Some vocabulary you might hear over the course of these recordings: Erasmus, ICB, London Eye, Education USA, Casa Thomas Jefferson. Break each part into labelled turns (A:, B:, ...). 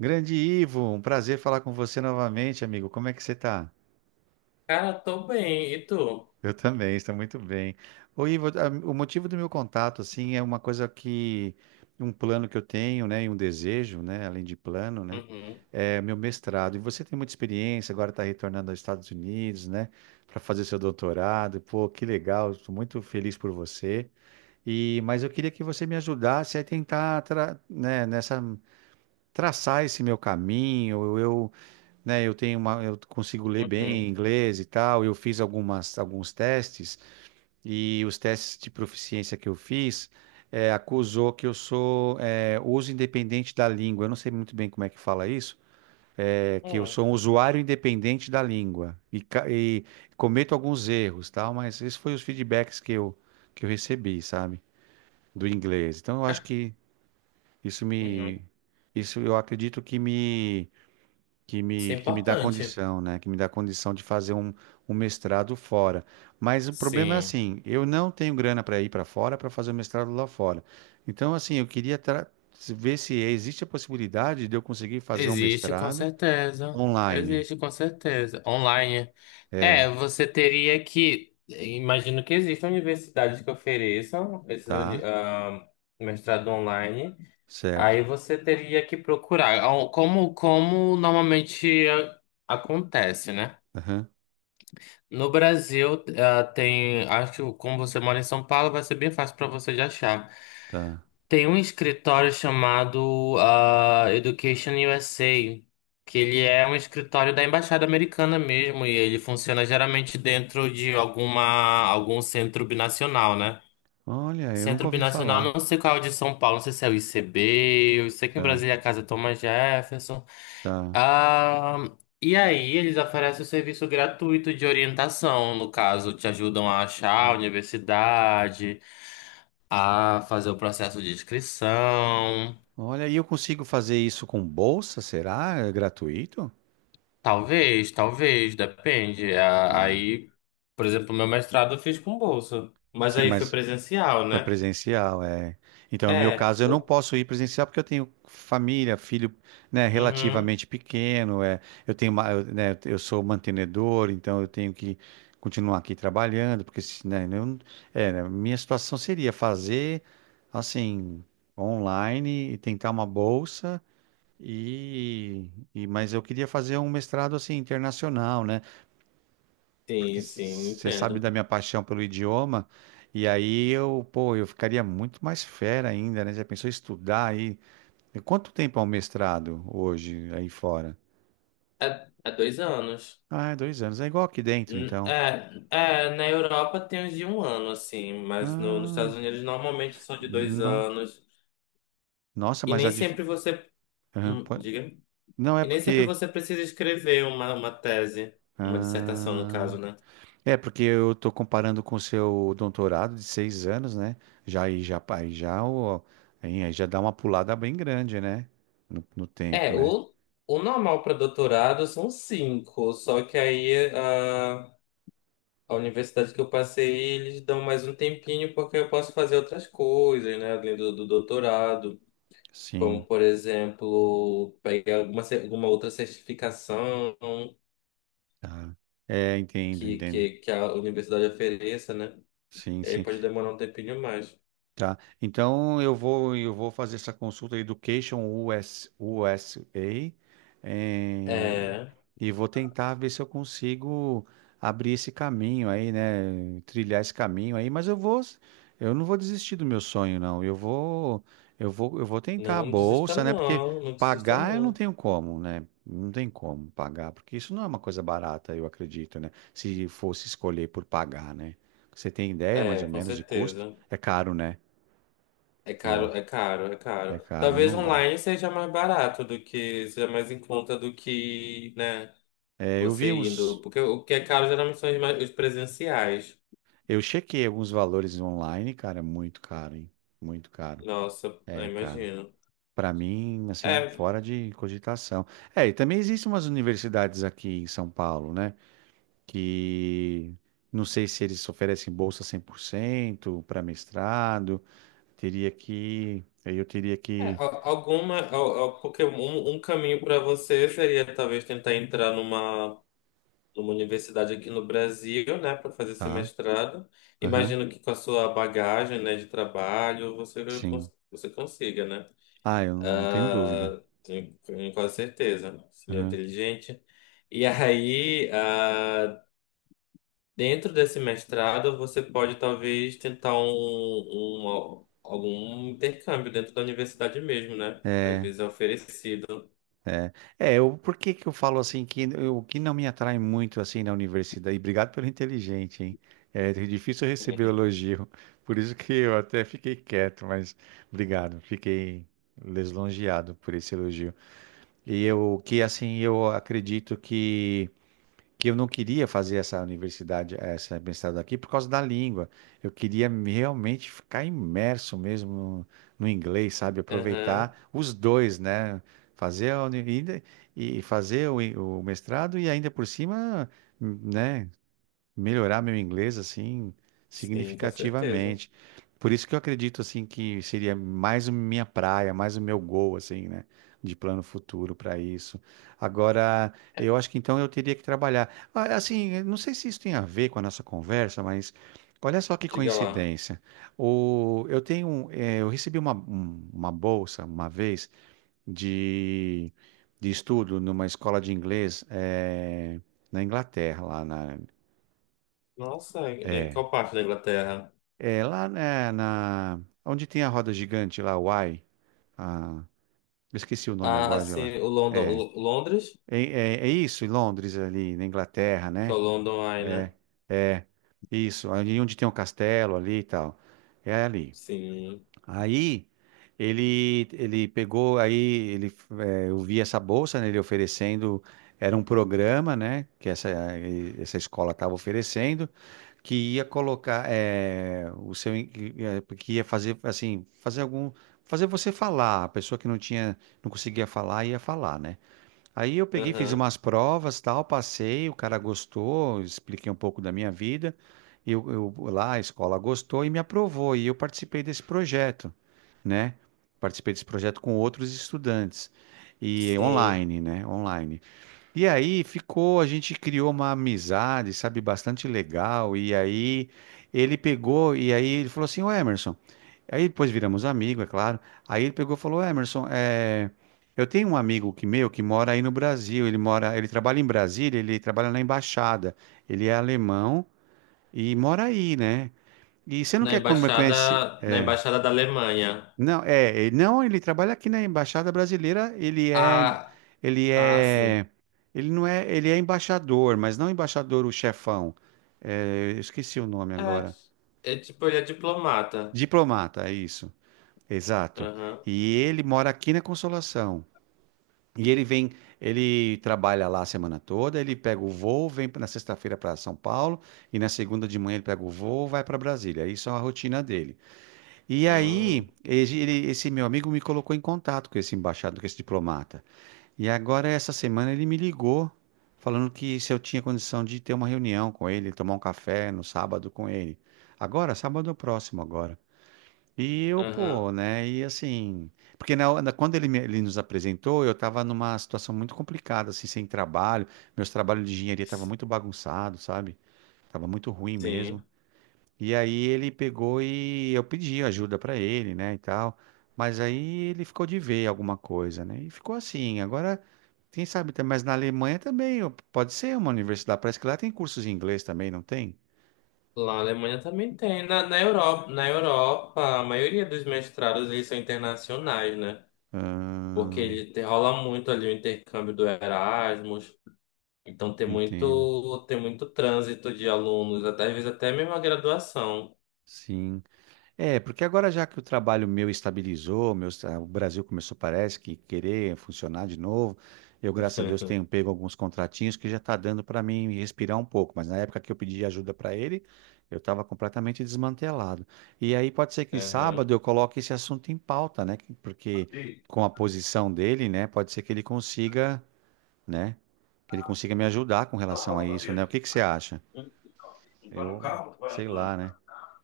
A: Grande Ivo, um prazer falar com você novamente, amigo. Como é que você está?
B: Cara, tô bem. E tu?
A: Eu também, estou muito bem. Ô, Ivo, o motivo do meu contato, assim, é uma coisa que, um plano que eu tenho, né, e um desejo, né, além de plano, né,
B: Uhum,
A: é meu mestrado. E você tem muita experiência, agora está retornando aos Estados Unidos, né, para fazer seu doutorado. Pô, que legal, estou muito feliz por você. E, mas eu queria que você me ajudasse a tentar, né, nessa, traçar esse meu caminho, eu né? Eu tenho uma, eu consigo ler bem
B: uhum,
A: inglês e tal. Eu fiz algumas, alguns testes e os testes de proficiência que eu fiz acusou que eu sou uso independente da língua. Eu não sei muito bem como é que fala isso. É que eu
B: uhum,
A: sou um usuário independente da língua e, e cometo alguns erros, tal. Mas esses foram os feedbacks que eu recebi, sabe, do inglês. Então eu acho que isso me,
B: uhum.
A: isso eu acredito que me que
B: Isso
A: me,
B: é
A: que me dá
B: importante.
A: condição, né? Que me dá condição de fazer um, um mestrado fora. Mas o problema é
B: Sim.
A: assim, eu não tenho grana para ir para fora para fazer o mestrado lá fora. Então, assim, eu queria ver se existe a possibilidade de eu conseguir fazer um
B: Existe, com
A: mestrado
B: certeza.
A: online.
B: Existe, com certeza. Online. É,
A: É,
B: você teria que. Imagino que existam universidades que ofereçam esse
A: tá,
B: mestrado online.
A: certo.
B: Aí você teria que procurar. Como, como normalmente acontece, né?
A: Aham,
B: No Brasil, tem, acho que como você mora em São Paulo, vai ser bem fácil para você de achar.
A: tá.
B: Tem um escritório chamado Education USA, que ele é um escritório da Embaixada Americana mesmo, e ele funciona geralmente dentro de algum centro binacional, né?
A: Olha, eu nunca
B: Centro
A: ouvi
B: binacional,
A: falar.
B: não sei qual é o de São Paulo, não sei se é o ICB, eu sei que em
A: Tá,
B: Brasília é a Casa Thomas Jefferson.
A: tá.
B: Ah, e aí eles oferecem o serviço gratuito de orientação, no caso, te ajudam a achar a universidade, a fazer o processo de inscrição.
A: Olha, e eu consigo fazer isso com bolsa, será? É gratuito?
B: Talvez, talvez, depende. Aí, por exemplo, meu mestrado eu fiz com bolsa, mas
A: Sim,
B: aí foi
A: mas
B: presencial,
A: foi
B: né?
A: presencial, é. Então, no meu
B: É,
A: caso, eu não
B: o-
A: posso ir presencial porque eu tenho família, filho, né,
B: uhum,
A: relativamente pequeno, é. Eu tenho, eu, né, eu sou mantenedor, então eu tenho que continuar aqui trabalhando, porque se, né, eu não- é, né, minha situação seria fazer assim online e tentar uma bolsa e, e mas eu queria fazer um mestrado assim internacional, né? Porque
B: sim, sim,
A: você sabe
B: entendo.
A: da minha paixão pelo idioma, e aí eu, pô, eu ficaria muito mais fera ainda, né? Já pensou em estudar aí? E quanto tempo é um mestrado hoje aí fora?
B: É, é 2 anos.
A: Ah, é 2 anos. É igual aqui dentro, então.
B: É, é, na Europa tem uns de 1 ano, assim, mas nos Estados
A: Ah,
B: Unidos normalmente são de dois
A: no-
B: anos.
A: nossa,
B: E
A: mas a
B: nem
A: dif-
B: sempre você.
A: Aham,
B: Hum, diga.
A: não é
B: E nem sempre
A: porque.
B: você precisa escrever uma tese, uma dissertação, no
A: Ah,
B: caso, né?
A: é porque eu tô comparando com o seu doutorado de 6 anos, né? Já aí já aí já o aí já dá uma pulada bem grande, né? No tempo,
B: É,
A: né?
B: o, o normal para doutorado são cinco, só que a universidade que eu passei, eles dão mais um tempinho porque eu posso fazer outras coisas, né, além do doutorado. Como,
A: Sim.
B: por exemplo, pegar alguma outra certificação
A: Tá. É, entendo, entendo.
B: que a universidade ofereça, né?
A: Sim,
B: E aí
A: sim.
B: pode demorar um tempinho mais.
A: Tá. Então eu vou fazer essa consulta Education US, USA eh,
B: É,
A: e vou tentar ver se eu consigo abrir esse caminho aí, né? Trilhar esse caminho aí, mas eu não vou desistir do meu sonho, não. Eu vou eu vou tentar a
B: não desista
A: bolsa, né? Porque
B: não, não desista
A: pagar eu não
B: não.
A: tenho como, né? Não tem como pagar, porque isso não é uma coisa barata, eu acredito, né? Se fosse escolher por pagar, né? Você tem ideia mais
B: É,
A: ou
B: com
A: menos de custo?
B: certeza.
A: É caro, né?
B: É
A: Eu,
B: caro, é caro, é
A: é
B: caro.
A: caro,
B: Talvez
A: não dá.
B: online seja mais barato do que, seja mais em conta do que, né,
A: É, eu
B: você
A: vi
B: indo.
A: uns.
B: Porque o que é caro geralmente são os presenciais.
A: Eu chequei alguns valores online, cara, é muito caro, hein? Muito caro.
B: Nossa, eu
A: É caro.
B: imagino.
A: Pra mim, assim,
B: É,
A: fora de cogitação. É, e também existem umas universidades aqui em São Paulo, né? Que não sei se eles oferecem bolsa 100% para mestrado. Teria que. Aí eu teria
B: É,
A: que.
B: porque um, um caminho para você seria talvez tentar entrar numa, numa universidade aqui no Brasil, né, para fazer esse
A: Tá?
B: mestrado.
A: Aham.
B: Imagino que com a sua bagagem, né, de trabalho,
A: Sim.
B: você consiga, né?
A: Ah, eu não tenho dúvida.
B: Ah, tenho, tenho quase certeza. Seria inteligente. E aí, ah, Dentro desse mestrado, você pode talvez tentar algum intercâmbio dentro da universidade mesmo, né? Às vezes é oferecido.
A: É, eu, por que que eu falo assim que o que não me atrai muito assim na universidade, e obrigado pelo inteligente, hein? É difícil receber elogio, por isso que eu até fiquei quieto, mas obrigado, fiquei lisonjeado por esse elogio. E eu que assim, eu acredito que eu não queria fazer essa universidade, essa mestrado aqui por causa da língua. Eu queria realmente ficar imerso mesmo no, no inglês, sabe?
B: Aham,
A: Aproveitar os dois, né? Fazer a e fazer o mestrado e ainda por cima, né? Melhorar meu inglês assim
B: sim, com certeza.
A: significativamente. Por isso que eu acredito assim que seria mais a minha praia, mais o meu gol assim, né, de plano futuro para isso. Agora, eu acho que então eu teria que trabalhar. Ah, assim, eu não sei se isso tem a ver com a nossa conversa, mas olha só que
B: Diga lá.
A: coincidência. O, eu tenho, eu recebi uma, uma bolsa uma vez de, de estudo numa escola de inglês na Inglaterra, lá na,
B: Nossa, em
A: é.
B: qual parte da Inglaterra?
A: É lá né, na. Onde tem a roda gigante lá, o Y. Ah, eu esqueci o nome
B: Ah,
A: agora de lá.
B: sim,
A: É,
B: o Londres,
A: é, é, é isso, em Londres, ali, na Inglaterra,
B: que é
A: né?
B: o London Eye, né?
A: É, isso, ali onde tem um castelo ali e tal. É ali.
B: Sim.
A: Aí, ele pegou, aí, ele, é, eu vi essa bolsa, né, ele oferecendo, era um programa, né, que essa, essa escola estava oferecendo, que ia colocar o seu que que ia fazer assim fazer algum fazer você falar, a pessoa que não tinha não conseguia falar ia falar, né. Aí eu peguei, fiz
B: Aham,
A: umas provas, tal, passei, o cara gostou, expliquei um pouco da minha vida, eu lá, a escola gostou e me aprovou e eu participei desse projeto, né, participei desse projeto com outros estudantes, e
B: sim.
A: online, né, online. E aí ficou, a gente criou uma amizade, sabe, bastante legal. E aí ele pegou, e aí ele falou assim, ô Emerson. Aí depois viramos amigo, é claro. Aí ele pegou e falou, Emerson, é, eu tenho um amigo que mora aí no Brasil. Ele mora, ele trabalha em Brasília, ele trabalha na embaixada. Ele é alemão e mora aí, né? E você não quer conhecer?
B: Na
A: É.
B: embaixada da Alemanha.
A: Não, é, ele- não, ele trabalha aqui na Embaixada Brasileira, ele é,
B: Ah,
A: ele
B: ah,
A: é,
B: sim.
A: ele não é, ele é embaixador, mas não embaixador o chefão. É, eu esqueci o nome agora.
B: É, é tipo, ele é diplomata.
A: Diplomata, é isso. Exato.
B: Aham.
A: E ele mora aqui na Consolação. E ele vem, ele trabalha lá a semana toda, ele pega o voo, vem na sexta-feira para São Paulo e na segunda de manhã ele pega o voo, vai para Brasília. Isso é a rotina dele. E
B: Hum,
A: aí, esse meu amigo me colocou em contato com esse embaixador, com esse diplomata. E agora, essa semana, ele me ligou, falando que se eu tinha condição de ter uma reunião com ele, tomar um café no sábado com ele. Agora, sábado é o próximo agora. E eu, pô,
B: aham.
A: né? E assim. Porque quando ele, ele nos apresentou, eu tava numa situação muito complicada, assim, sem trabalho. Meus trabalhos de engenharia estavam muito bagunçados, sabe? Tava muito ruim mesmo.
B: Sim.
A: E aí ele pegou e eu pedi ajuda pra ele, né, e tal. Mas aí ele ficou de ver alguma coisa, né? E ficou assim. Agora, quem sabe, mas na Alemanha também ó, pode ser uma universidade. Parece que lá tem cursos em inglês também, não tem?
B: Lá na Alemanha também tem. Na, na Europa, a maioria dos mestrados eles são internacionais, né? Porque
A: Ah,
B: rola muito ali o intercâmbio do Erasmus, então
A: entendo.
B: tem muito trânsito de alunos, até, às vezes até mesmo a graduação.
A: Sim. É, porque agora já que o trabalho meu estabilizou, meu, o Brasil começou, parece que querer funcionar de novo. Eu, graças a Deus, tenho pego alguns contratinhos que já está dando para mim respirar um pouco. Mas na época que eu pedi ajuda para ele, eu estava completamente desmantelado. E aí pode ser que
B: Aham.
A: sábado eu coloque esse assunto em pauta, né? Porque com a posição dele, né, pode ser que ele consiga, né, que ele consiga me ajudar com relação a isso, né? O que que você acha? Eu sei lá, né?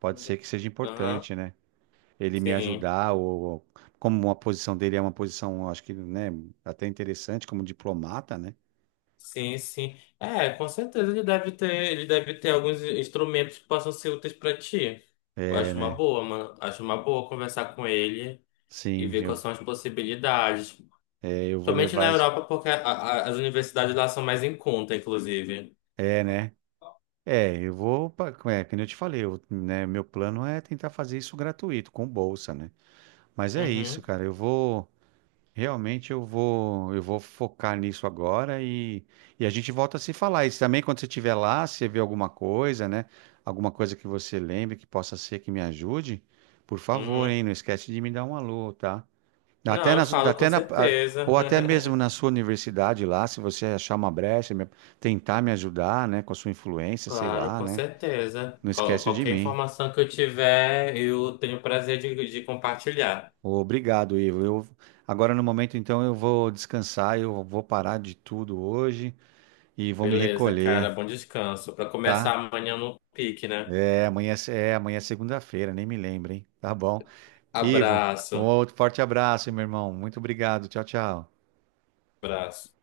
A: Pode ser que seja
B: Aham.
A: importante, né? Ele me
B: Sim.
A: ajudar, ou como a posição dele é uma posição, acho que, né, até interessante, como diplomata, né?
B: Sim, sim. É, com certeza ele deve ter alguns instrumentos que possam ser úteis para ti. Eu
A: É,
B: acho uma
A: né?
B: boa, mano. Acho uma boa conversar com ele e
A: Sim,
B: ver
A: eu,
B: quais são as possibilidades.
A: é, eu vou
B: Somente na
A: levar esse.
B: Europa, porque as universidades lá são mais em conta, inclusive.
A: É, né? É, eu vou. É, como eu te falei, eu, né, meu plano é tentar fazer isso gratuito, com bolsa, né? Mas é isso,
B: Uhum,
A: cara. Eu vou. Realmente eu vou focar nisso agora e a gente volta a se falar. E também quando você estiver lá, se você vê alguma coisa, né? Alguma coisa que você lembre que possa ser que me ajude, por favor,
B: uhum.
A: hein? Não esquece de me dar um alô, tá? Até
B: Não, eu
A: na,
B: falo com
A: até na,
B: certeza.
A: ou até mesmo na sua universidade lá, se você achar uma brecha, tentar me ajudar, né? Com a sua influência, sei
B: Claro,
A: lá,
B: com
A: né?
B: certeza.
A: Não esquece de
B: Qualquer
A: mim.
B: informação que eu tiver, eu tenho o prazer de compartilhar.
A: Obrigado, Ivo. Eu, agora no momento, então, eu vou descansar, eu vou parar de tudo hoje. E vou me
B: Beleza, cara,
A: recolher,
B: bom descanso. Para começar
A: tá?
B: amanhã no pique, né?
A: É, amanhã é, amanhã é segunda-feira, nem me lembro, hein? Tá bom. Ivo, um
B: Abraço,
A: outro forte abraço, meu irmão. Muito obrigado. Tchau, tchau.
B: abraço.